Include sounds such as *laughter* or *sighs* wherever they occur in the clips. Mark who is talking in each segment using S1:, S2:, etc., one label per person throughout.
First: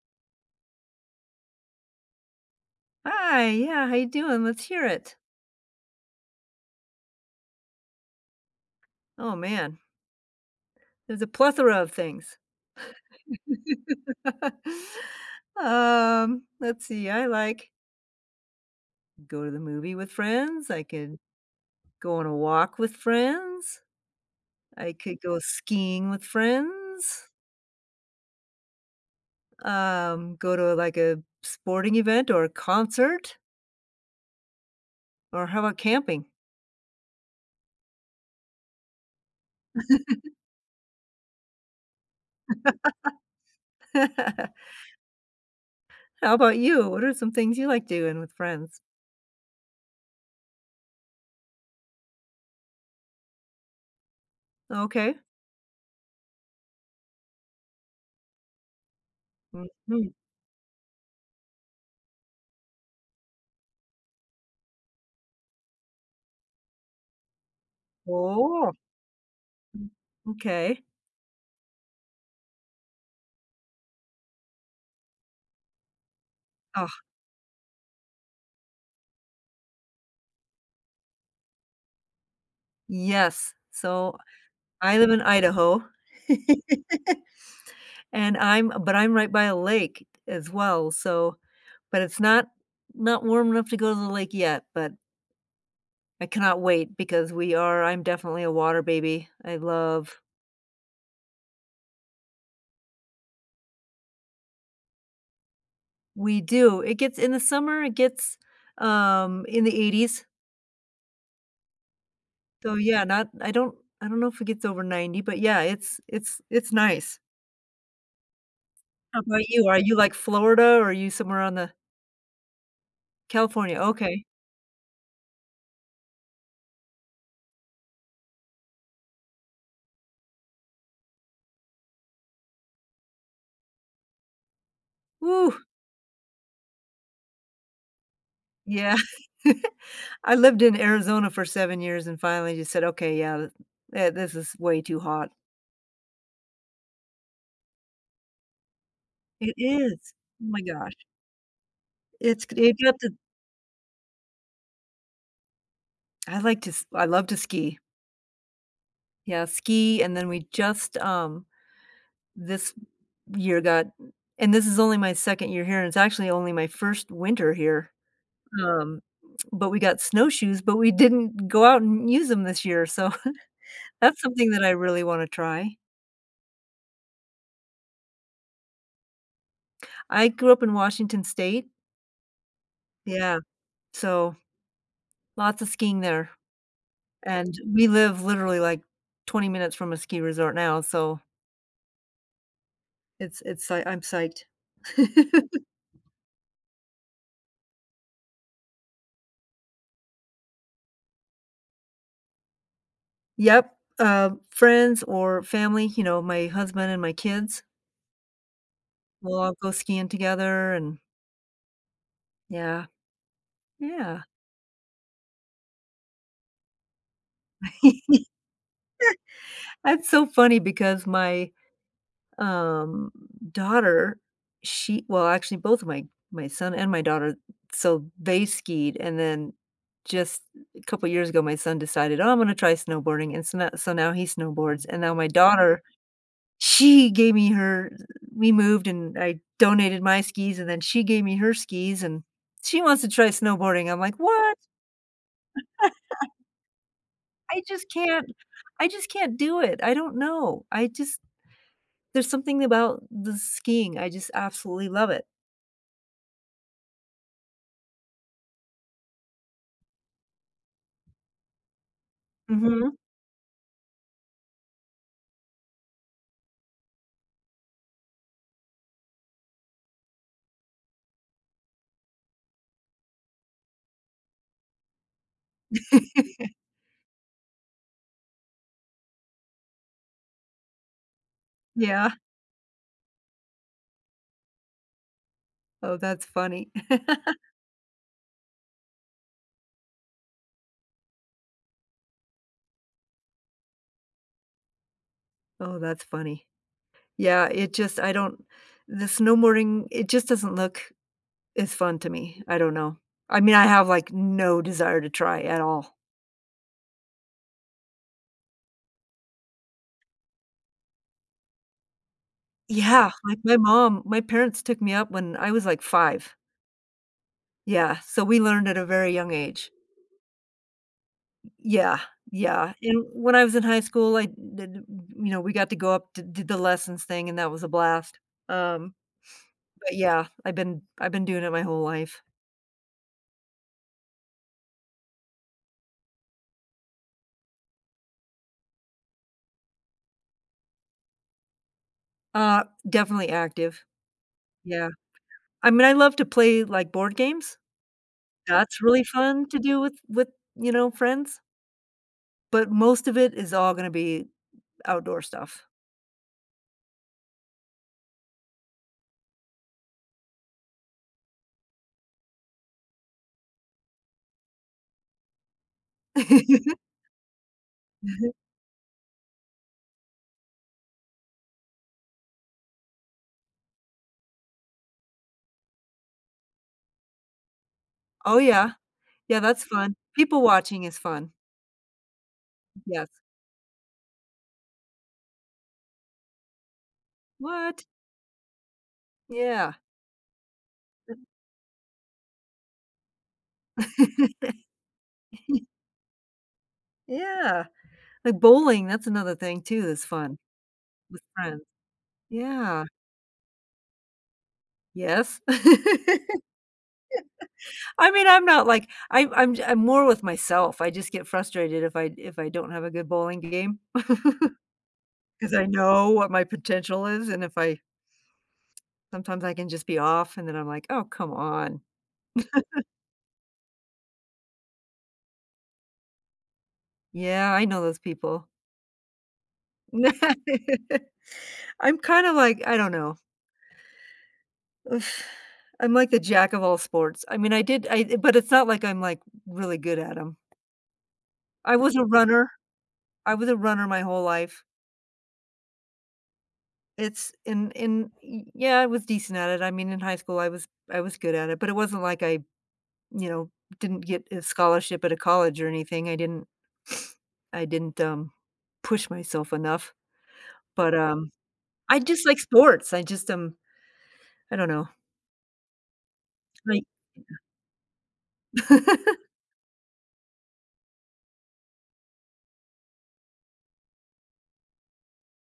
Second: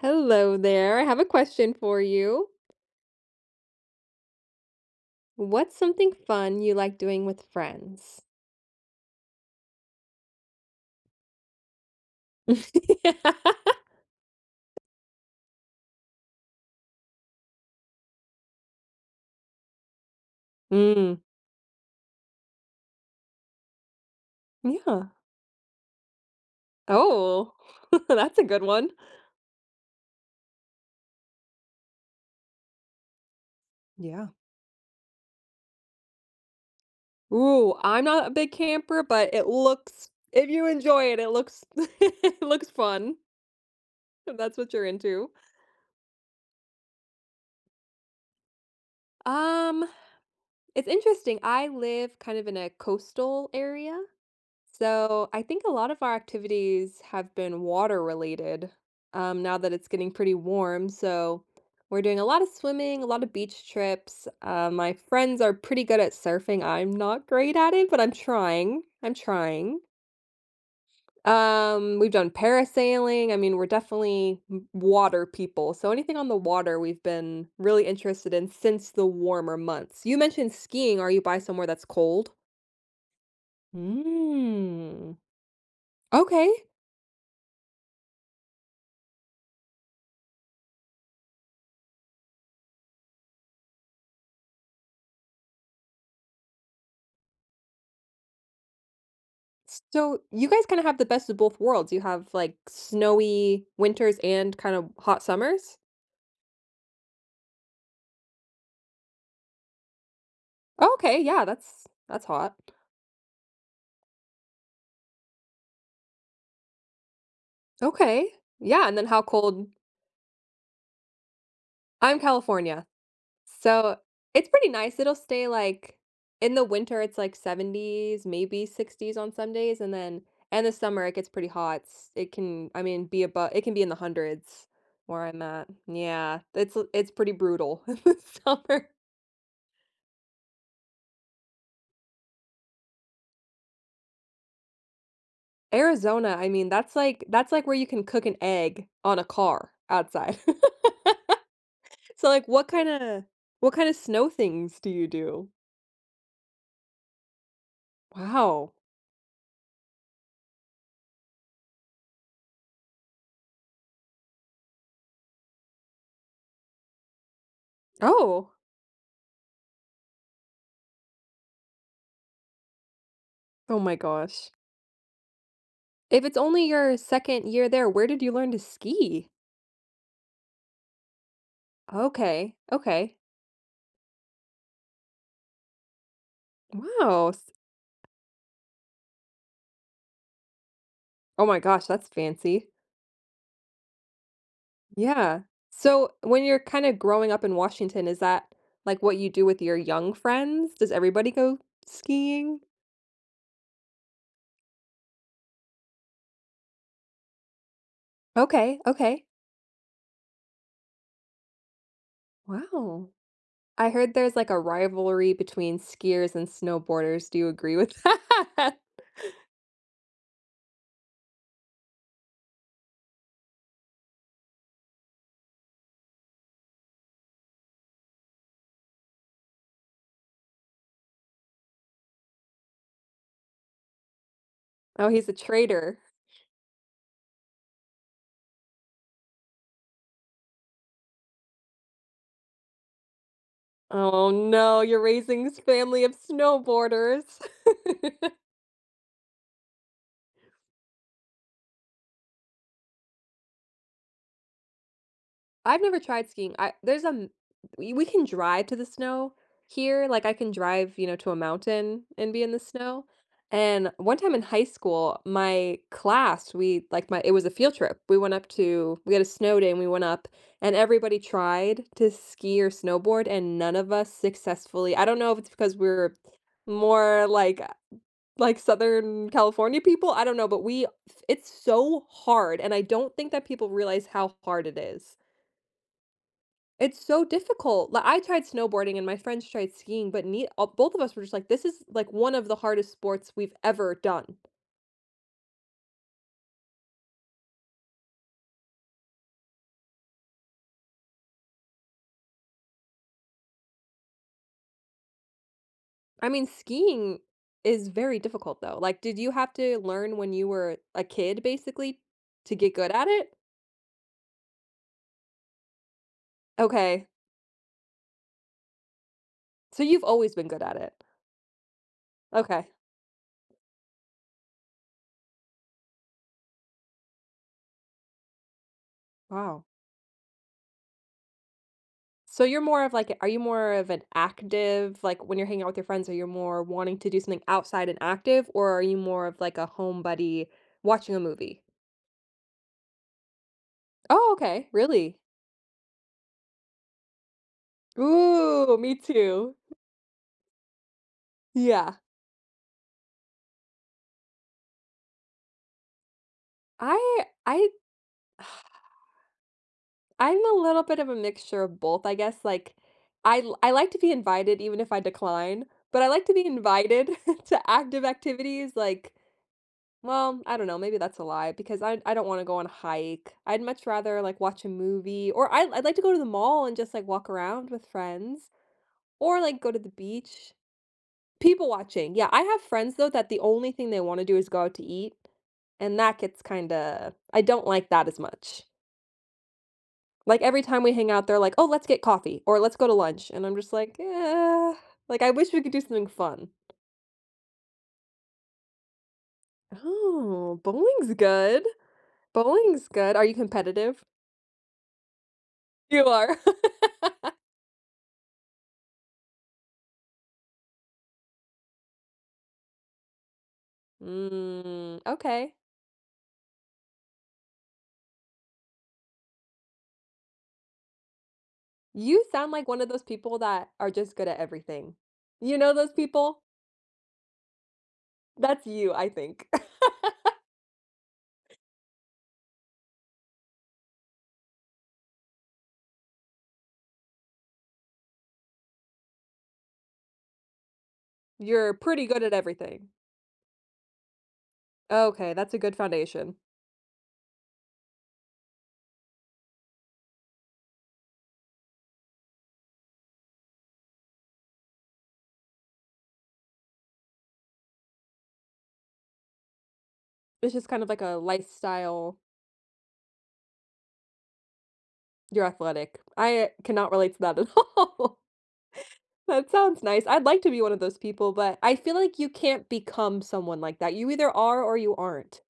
S1: Hello there, I have a question for you.
S2: Hi, yeah, how you doing? Let's hear it.
S1: What's something fun you like doing with friends?
S2: Oh, man. There's a plethora of things. *laughs*
S1: *laughs*
S2: Um, let's see, I like go to the movie with friends, I can
S1: Mm.
S2: go on a walk with friends, I
S1: Yeah.
S2: could go skiing with friends.
S1: Oh, *chuckles* that's a good one.
S2: Um, go to, like, a sporting event or a concert.
S1: Yeah.
S2: Or how 'bout camping?
S1: Ooh, I'm not a big camper, but it looks
S2: *chuckles*
S1: if you enjoy it, it looks *laughs* looks fun
S2: *laughs*
S1: if
S2: *laughs*
S1: that's what you're into.
S2: How 'bout you? What are some things you like doing with friends?
S1: Um. It's interesting, I live kind of in a coastal area,
S2: Okay.
S1: so, I think a lot of our activities have been water related, um, now that it's getting
S2: Mhm.
S1: pretty warm, so, we're doing a lotta swimming, a lotta beach trips, um, my friends are pretty good at surfing, I'm not great at it, but I'm
S2: Oh.
S1: trying. I'm trying.
S2: M m'kay.
S1: Um, we've done parasailing. I mean, we're definitely w water people, so anything on the water,
S2: Ah.
S1: we've been really interested in since the warmer months. You mentioned skiing. Are you by somewhere that's cold?
S2: Yes. So, I live
S1: Mm.
S2: in Idaho,
S1: Okay.
S2: *laughs* and I'm but I'm right by a lake as well, so but it's not not warm enough to go to the lake yet, but I cannot wait because we are I'm definitely a water baby. I love
S1: Stow, you guys kinda have the best of both worlds. You have, like, snowy winters and kind of hot summers?
S2: We do. It gets in the summer, it gets, um, in the 80s.
S1: Okay, yeah. That's that's hot.
S2: Though, yeah, not I don't I don't know if it gets over 90, but, yeah, it's it's it's nice.
S1: Okay. Yeah. And then
S2: How
S1: how
S2: 'bout you?
S1: cold
S2: Are you, like, Florida, or are you somewhere on the
S1: I'm California,
S2: California.
S1: so,
S2: Okay.
S1: it's pretty nice. It'll stay, like in the winter, it's, like, 70s, maybe 60s on Sundays, and then in the summer, it gets pretty hot s It can, I mean, be abo it can be in the 100s where I'm
S2: Whoo.
S1: at. Yeah. It's l it's pretty brutal in the summer.
S2: Yeah. *chuckles* I lived in Arizona for 7 years and finally just said, "Okay, yeah, eh, this is way too hot."
S1: Arizona. I mean, that's like that's like where you can cook an egg on a
S2: It
S1: car
S2: is.
S1: outside.
S2: Oh
S1: *laughs*
S2: my gosh.
S1: So,
S2: It's
S1: like,
S2: c
S1: what
S2: you got the
S1: kinda what kinda snow things do you do?
S2: I like to s I love to ski.
S1: Wow.
S2: Yeah, ski, and then we just, um this year, got and this is only my 2nd year here; it's actually only my 1st winter here
S1: Oh.
S2: um, but we got snowshoes, but we didn't go out and use them this year, so,
S1: Oh
S2: *chuckles*
S1: my
S2: that's something
S1: gosh.
S2: that I really wanna try.
S1: If it's only your 2nd year there, where did you learn to ski?
S2: I grew up in Washington state.
S1: Okay, okay.
S2: Yeah. So, lots of skiing there,
S1: Whoa, s
S2: and we live literally, like, 20 minutes from a ski resort now, so
S1: Oh my gosh, that's fancy.
S2: it's it's like I'm psyched.
S1: Yeah.
S2: *laughs*
S1: So, when you're kinda growing up in Washington, is that, like, what you do with your young friends? Does everybody go skiing?
S2: Yep. Um, friends or family, you know, my husband and my kids
S1: Okay, okay.
S2: we'll all go skiing together and Yeah.
S1: Wow. I heard
S2: Yeah.
S1: there's, like, a rivalry between skiers and snowboarders. Do you agree with
S2: *laughs*
S1: that?
S2: That's so funny because my, um, daughter, she well, actually, both my my son and my daughter so, they skied, and then, just couple years ago, my son decided, "Oh, I'm gonna try snowboarding." And so, no so, now he snowboards. And
S1: Oh,
S2: now
S1: he's
S2: my
S1: a
S2: daughter,
S1: traitor.
S2: she gave me her we moved, and I donated my skis, and then she gave me her skis, and she wants to try snowboarding. I'm like,
S1: Oh,
S2: "What?"
S1: no. You're raising this family of
S2: *laughs*
S1: snowboarders.
S2: I just can't
S1: *laughs*
S2: I just can't do it. I don't know. I just there's something about the skiing. I just absolutely love it.
S1: I've never tried skiing. I there's a m we we can drive to the snow here. Like, I can drive, you know, to a mountain and be in the
S2: Mhm.
S1: snow. And one time, in high school, my class, we, like my it was a field trip. We went up to we had a snow day, and we went up, and everybody tried to ski or snowboard, and none of us successfully I don't know if it's because we're
S2: *chuckles*
S1: more like a like Southern California people? I don't know, but we it's so
S2: Yeah.
S1: hard, and I don't think that people realize how hard it is.
S2: Oh, that's funny.
S1: It's
S2: *laughs*
S1: so difficult. Li I tried snowboarding and my friends tried skiing, but ne uh, both of us were just like, "This is, like, one of the hardest sports we've ever done."
S2: Oh, that's funny. Yeah, it just I don't the snowboarding, it just doesn't look as fun to me. I don't know. I mean, I have, like, no desire to try at all.
S1: I mean, skiing is very difficult, though. Like, did you have to learn when you were a kid, basically, to get good at
S2: Yeah.
S1: it?
S2: Like, my mom my parents took me up when I was, like, 5.
S1: Okay.
S2: Yeah. So we learned at a very young age.
S1: So, you've always been good at it?
S2: Y yeah,
S1: Okay.
S2: yeah. And when I was in high school, I did w you know, we got to go up, di did the lessons thing, and that was a blast. Um,
S1: Wow.
S2: but, yeah, I've been I've been doing it my whole life.
S1: So, you're more of, like, a are you more of an active like, when you're hanging out with your friends, are you more wanting to do something outside and active, or are you more of like a home buddy, watching a movie?
S2: Uh, definitely active.
S1: Oh, okay.
S2: Yeah.
S1: Really?
S2: I mean, I love to play, like, board games.
S1: Ooh,
S2: That's
S1: me
S2: really fun
S1: too.
S2: to do with with, you know, friends
S1: Yeah.
S2: but most of it is all gonna be outdoor stuff.
S1: I I *sighs* I'm a little bit of a mixture of both, I guess, like, I l I like to be invited even if I decline, but I like to be
S2: *chuckles*
S1: invited *chuckles* to active
S2: *chuckles*
S1: activities, like well, I don't know, maybe that's a lie, because I I don't wanna go on a hike. I'd much rather, like, watch a movie, or I'd I'd like to go to the mall and just, like, walk around with
S2: Oh,
S1: friends
S2: yeah. Yeah,
S1: or, like,
S2: that's
S1: go to the
S2: fun. People
S1: beach.
S2: watching is fun.
S1: People watching, yeah. I have friends, though,
S2: Yes.
S1: that the only thing they wanna do is go out to eat, and that gets kinda I don't
S2: What?
S1: like that as much.
S2: Yeah.
S1: Like, every time we hang out,
S2: *unintelligible*
S1: they're like, "Oh, let's get coffee," or, "Let's go to lunch." And I'm just like, "Yeah." Like, I wish we
S2: *chuckles*
S1: could do something fun.
S2: Yeah. Like bowling, that's another thing too that's fun
S1: Oh, bowling's
S2: with friends.
S1: good,
S2: Yeah.
S1: bowling's good. Are you competitive?
S2: Yes. *laughs*
S1: You
S2: I
S1: are? *laughs*
S2: mean, I'm not like I'm I'm ju I'm more with myself. I just get frustrated if I if I don't have a good bowling game,
S1: Mm.
S2: *chuckles*
S1: Okay.
S2: 'cause I know what my potential is, and if I Sometimes I can just be off, and then I'm like, "Oh, come on."
S1: You sound like one
S2: *chuckles*
S1: of those people that are just good at everything. You know those people?
S2: Yeah, I know those people.
S1: That's you, I think. *laughs*
S2: *laughs* I'm kinda, like, I don't know. *sighs* I'm like the jack of all sports, I mean, I did I but it's not like I'm, like, really good at 'em.
S1: You're
S2: I was a
S1: pretty good at
S2: runner.
S1: everything.
S2: I was a runner my whole life.
S1: Okay, that's a good foundation.
S2: It's in in Y yeah, I was decent at it, I mean in high school I was I was good at it, but it wasn't like I, you know, didn't get a scholarship at a college or anything, I didn't *sniffs* I didn't, um, push myself enough.
S1: It's just kind of
S2: But,
S1: like a
S2: um, I
S1: lifestyle
S2: just like sports, I just um, I don't know.
S1: You're athletic, I
S2: Like
S1: cannot relate to that
S2: *unintelligible*
S1: at all.
S2: *laughs*
S1: That sounds nice. I'd like to be one of those people, but I feel like you can't become someone like that, you either are or you aren't.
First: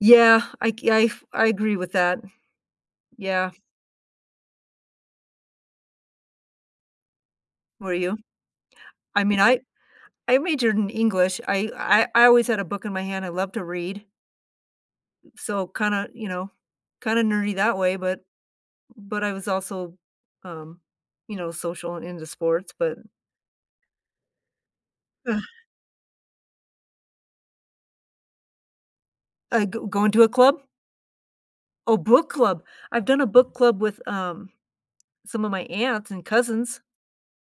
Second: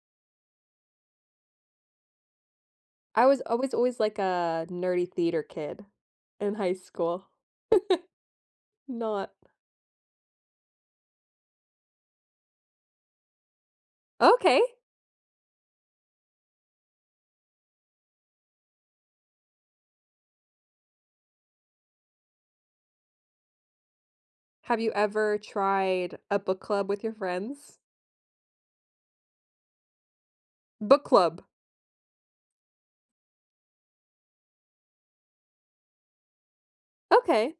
S2: Yeah, I g I've I agree with that.
S1: I was
S2: Yeah.
S1: always always like a nerdy theater kid in high school.
S2: Were you?
S1: *chuckles*
S2: I
S1: Not
S2: mean, I I majored in English, I I I always had a book in my hand, I love to read.
S1: Okay.
S2: So, kinda, you know kinda nerdy that way, but but I was also, um, you know, social and into sports, but
S1: Have you ever
S2: Ugh.
S1: tried a book club with your friends?
S2: Uh, g going to a club?
S1: Book club.
S2: Oh, book club! I've done a book club with, um, some of my aunts and cousins.
S1: Okay.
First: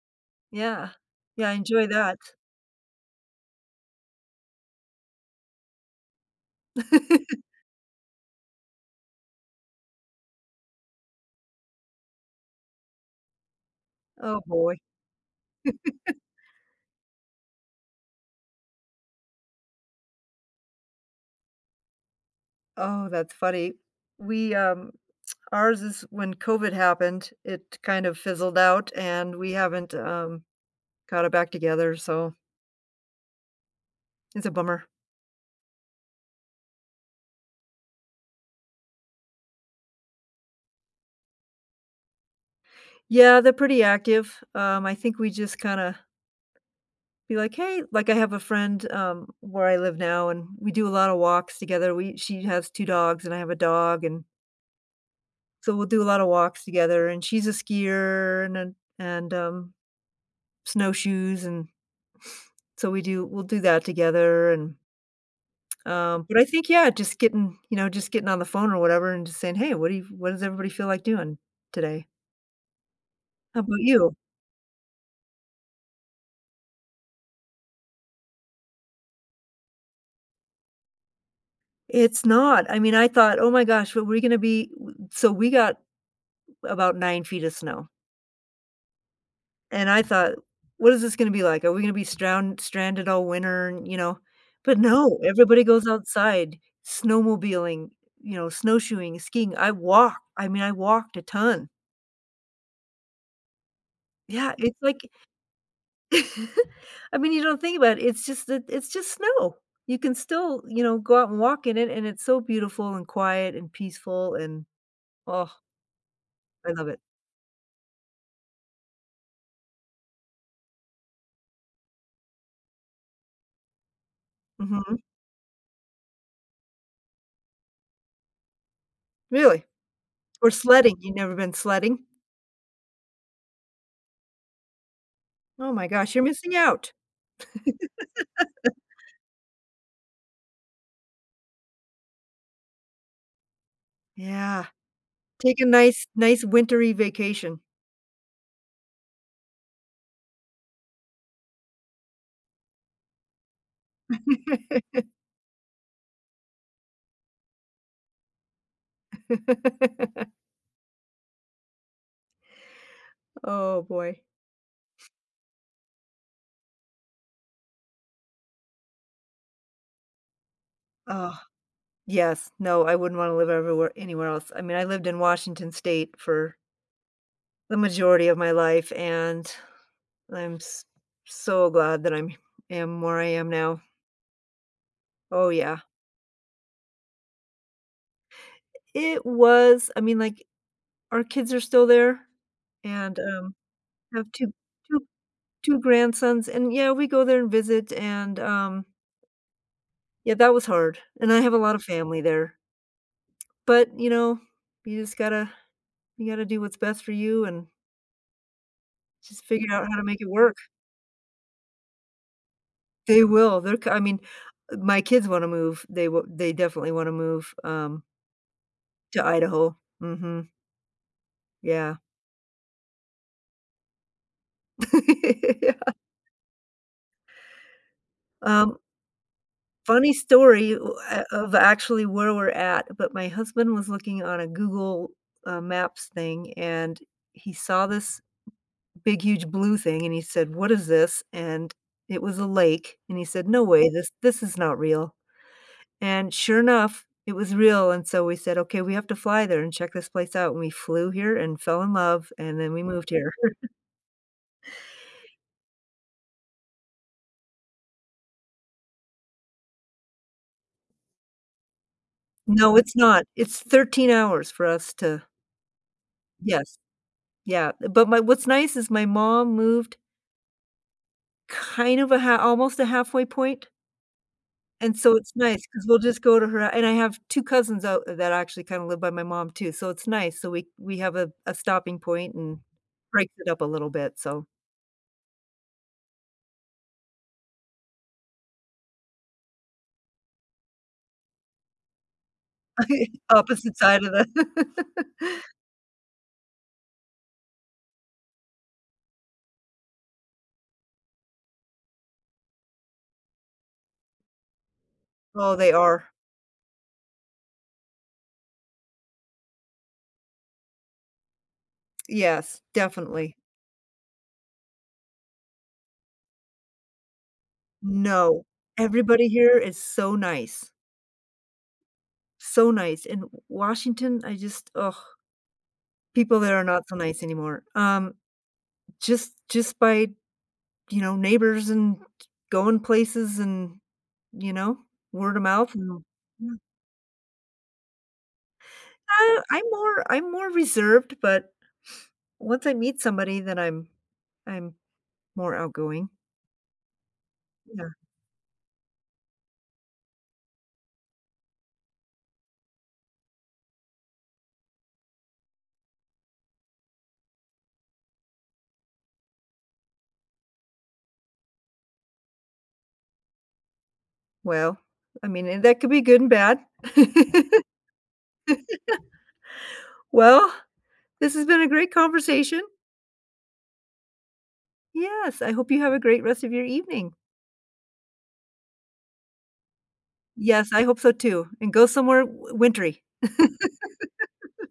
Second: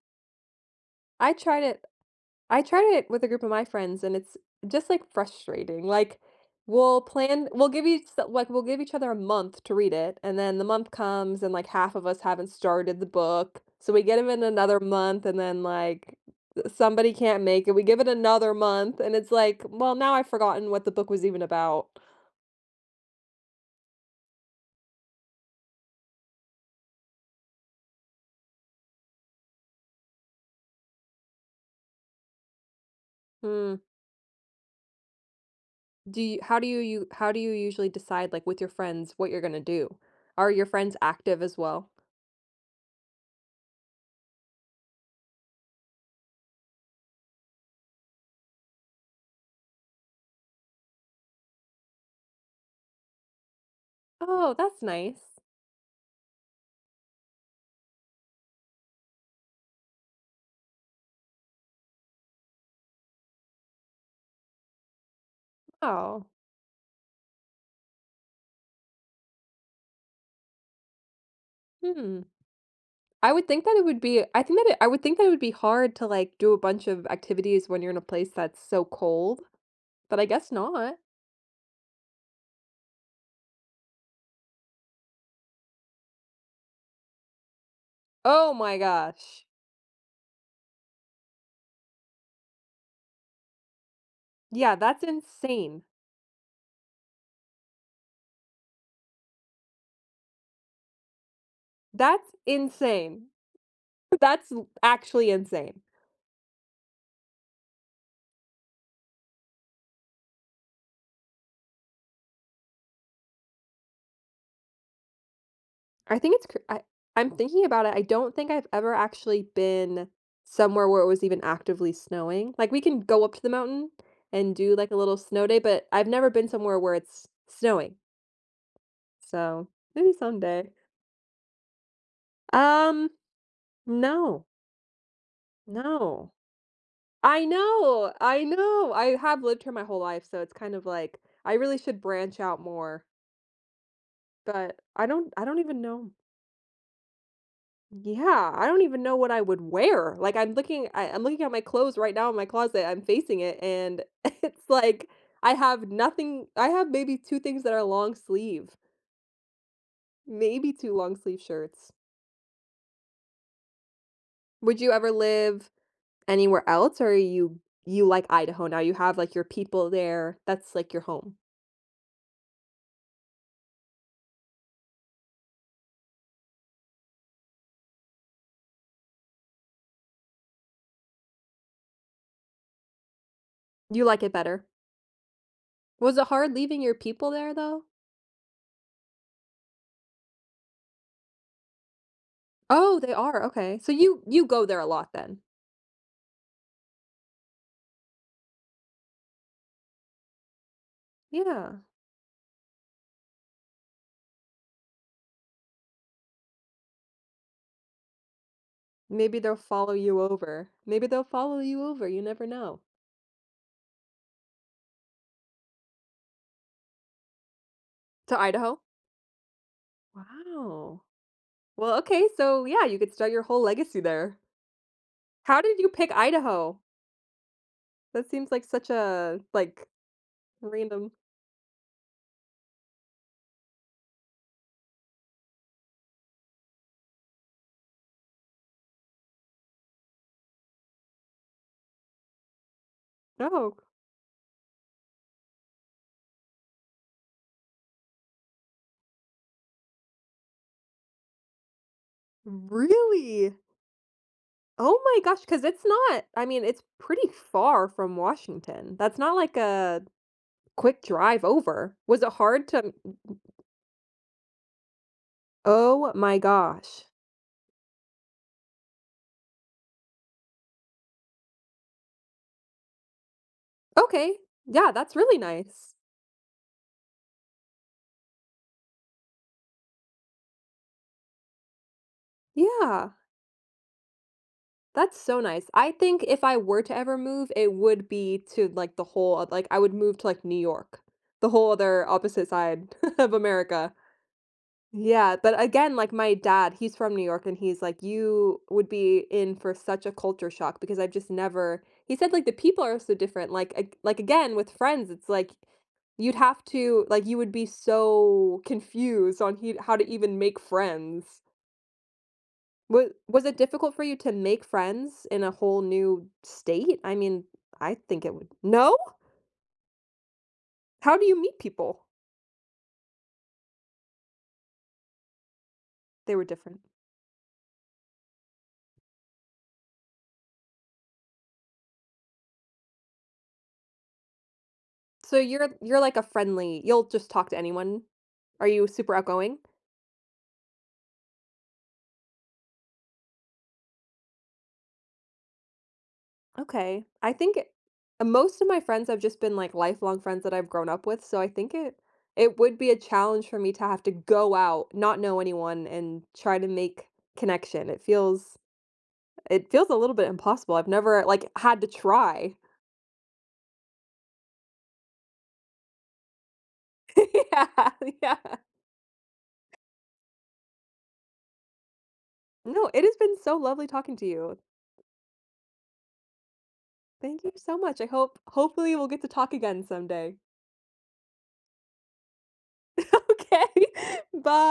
S2: Yeah.
S1: I
S2: Yeah, I
S1: tried it
S2: enjoy that.
S1: I tried it with a group of my friends, and it's just, like, frustrating. Like, we'll
S2: *chuckles*
S1: plan we'll give each like, we'll give each other a month to read it, and then the month comes and, like, half of us haven't started the book, so we get 'em
S2: Oh,
S1: in
S2: boy.
S1: another month and then, like,
S2: *chuckles*
S1: uh, somebody can't make it, we give it another month and it's like, "Well, now I've forgotten what the book was even about."
S2: Oh, that's funny. We, um ours is when COVID happened, it kind of fizzled out, and we haven't, um, got it back together, so
S1: Hmm.
S2: it's a bummer.
S1: Do you how do you u how do you usually decide, like, with your friends, what you're going to do? Are your friends active as well?
S2: Yeah, they're pretty active. Um, I think, we just kinda be like, "Hey" Like, I have a friend, um, where I live now, and we do a lot of walks together. We She has 2 dogs, and I have a dog and
S1: Oh, that's nice.
S2: so, we'll do a lot of walks together, and she's a skier and an and, um, snowshoes and so we do we'll do that together, and um,
S1: Oh.
S2: but I think, yeah, just getting, you know, just getting on the phone or whatever and just saying, "Hey, what do you what does everybody feel like doing today?"
S1: Hmm. I would
S2: How
S1: think that
S2: 'bout
S1: it would
S2: you?
S1: be I think that it I would think that it would be hard to, like, do a bunch of activities when you're in a place that's so cold, but I guess not.
S2: It's not. I mean, I thought, "Oh my gosh, but we gonna be w w" So, we got about 9 feet of snow
S1: Oh my gosh.
S2: and I thought, "What is this gonna be like? Are we gonna be stround stranded all winter, you know?"
S1: Yeah.
S2: But
S1: That's
S2: no, everybody
S1: insane.
S2: goes outside, snowmobiling, you know, snowshoeing, skiing. I walk I mean, I walked a ton.
S1: That's insane. That's
S2: Yeah. It's
S1: i
S2: like
S1: actually insane.
S2: *chuckles* I mean, you don't think about it. It's just that it's just snow. You can still, you know, go out and walk in it, and it's so beautiful, and quiet, and peaceful, and ah
S1: I think it's cr
S2: I
S1: I
S2: love it.
S1: I'm thinking about it. I don't think I've ever actually been somewhere where it was even actively snowing. Like, we can go up to the mountain and do, like, a
S2: Mhm.
S1: little snow day, but I've never been somewhere where it's snowing.
S2: Really?
S1: So, maybe
S2: Or
S1: someday.
S2: sledding. You never been sledding?
S1: Um, no.
S2: Oh my gosh. You're
S1: No.
S2: missing out.
S1: I know, I
S2: *laughs*
S1: know. I have lived here my whole life, so it's kind of like, I really should branch out more
S2: Yeah.
S1: but I don't I don't
S2: Take a
S1: even
S2: nice
S1: know.
S2: nice wintery vacation.
S1: Yeah. I don't even know what I would wear. Like, I'm looking I I'm looking at my clothes right now in my closet, I'm facing it, and *chuckles* it's like,
S2: *laughs*
S1: I have nothing I have maybe 2 things that are long sleeve.
S2: *laughs*
S1: Maybe 2 long-sleeve shirts.
S2: Oh, boy.
S1: Would you ever live anywhere else, or you you like Idaho now? You have, like, your people there, that's, like, your home.
S2: Uh, yes. No, I wouldn't wanna live everywhere anywhere else. I mean, I lived in Washington State for the majority of my life, and I'm s so glad that I'm am where I am now.
S1: You like it better?
S2: Oh, yeah.
S1: Was it hard leaving your people there, though?
S2: I It was. I mean, like, our kids are still there
S1: Oh, they
S2: and,
S1: are.
S2: um,
S1: Okay. So, you
S2: have
S1: you
S2: two,
S1: go there a
S2: two,
S1: lot then?
S2: two grandsons, and, yeah, we go there and visit, and, um yeah, that was hard. And I have a lot
S1: Yeah.
S2: of family there. But, you know, you just gotta you gotta do what’s best for you and
S1: Maybe
S2: just
S1: they'll
S2: figure out
S1: follow
S2: how to
S1: you
S2: make it work.
S1: over. Maybe they'll follow you over, you never know.
S2: They will, they're c I mean, my kids wanna move, they w they definitely wanna move, um
S1: To Idaho?
S2: To Idaho, mhm.
S1: Wow.
S2: Yeah.
S1: Well, okay, so, yeah, you could start your whole legacy there.
S2: *laughs*
S1: How
S2: Yeah.
S1: did you pick Idaho? That seems like
S2: Um
S1: such a, like
S2: Funny story, ooh
S1: random
S2: eh of actually where we're at, but my husband was looking on a Google, uh, Maps thing, and he saw this big, huge blue thing, and he said, "What is this?" And it was a lake, and he said, "No
S1: Oh g
S2: way, this this is not real," and sure enough it was real, and so we said, "Okay, we have to fly there and check this place out," and we flew here and fell in love, and then we moved here.
S1: Really?
S2: *chuckles*
S1: Oh my gosh, 'cause it's not I mean, it's pretty far from Washington, that's not like a quick drive over, was it hard
S2: No,
S1: to n
S2: it's
S1: n
S2: not,
S1: n
S2: it's 13 hours for us to
S1: Oh my
S2: Yes.
S1: gosh.
S2: Yeah, but my what's nice is my mom moved kind of a ha almost a halfway point.
S1: Okay. Yeah,
S2: And
S1: that's
S2: so it's
S1: really
S2: nice 'cause
S1: nice.
S2: we'll just go to her and I have 2 cousins out that actually kinda live by my mom too, so it's nice, so we we have a a stopping point and
S1: Yeah.
S2: breaks it up a little bit, so
S1: That's so nice, I think if I were to ever move it would be to, like, the whole oth uh, like, I would move to, like, New York, the whole other opposite side
S2: *chuckles*
S1: *chuckles* of
S2: Opposite
S1: America.
S2: side of the
S1: Yeah,
S2: *laughs*
S1: but again, like my dad, he's from New York and he's like, "You would be in for such a culture shock because I've just never" he said, like, the people are so different, like ag like, again, with friends, it's like
S2: Oh, they are.
S1: you'd have to like, you would be so confused on he how to even make friends.
S2: Yes.
S1: Wa
S2: Definitely.
S1: was it difficult for you to make friends in a whole new state? I mean, I think it
S2: No.
S1: would no?!
S2: Everybody here is so nice.
S1: How do you meet people?
S2: So nice. In W Washington, I just ugh,
S1: They
S2: people
S1: were
S2: there are
S1: different.
S2: not so nice anymore. Um, just just by, d you know, neighbors and going places and, you know,
S1: So, you're
S2: word-of-mouth.
S1: you're like a
S2: *unintelligible*
S1: friendly you'll just talk to anyone? Are you super
S2: Uh,
S1: outgoing?
S2: I'm more I'm more reserved, but once I meet somebody, then I'm I'm more outgoing.
S1: Okay. I think it
S2: Yeah.
S1: uh, most of my friends have just been, like, lifelong friends that I've grown up with, so I think it it would be a challenge for me to have to go out, not know anyone, and try to make connection. It feels it feels a little bit impossible. I've never, like, had to try.
S2: Well, I mean, and that could be good and bad.
S1: *laughs* Yeah. Yeah.
S2: *laughs* Well, this has been a great conversation.
S1: No. It has been so lovely talking to you.
S2: Yes. I hope you have a great rest of your evening.
S1: Thank you so much. I hope hopefully, we'll get to talk again someday.
S2: Yes, I hope so too. And go somewhere w wintery.
S1: Okay.
S2: *laughs*
S1: By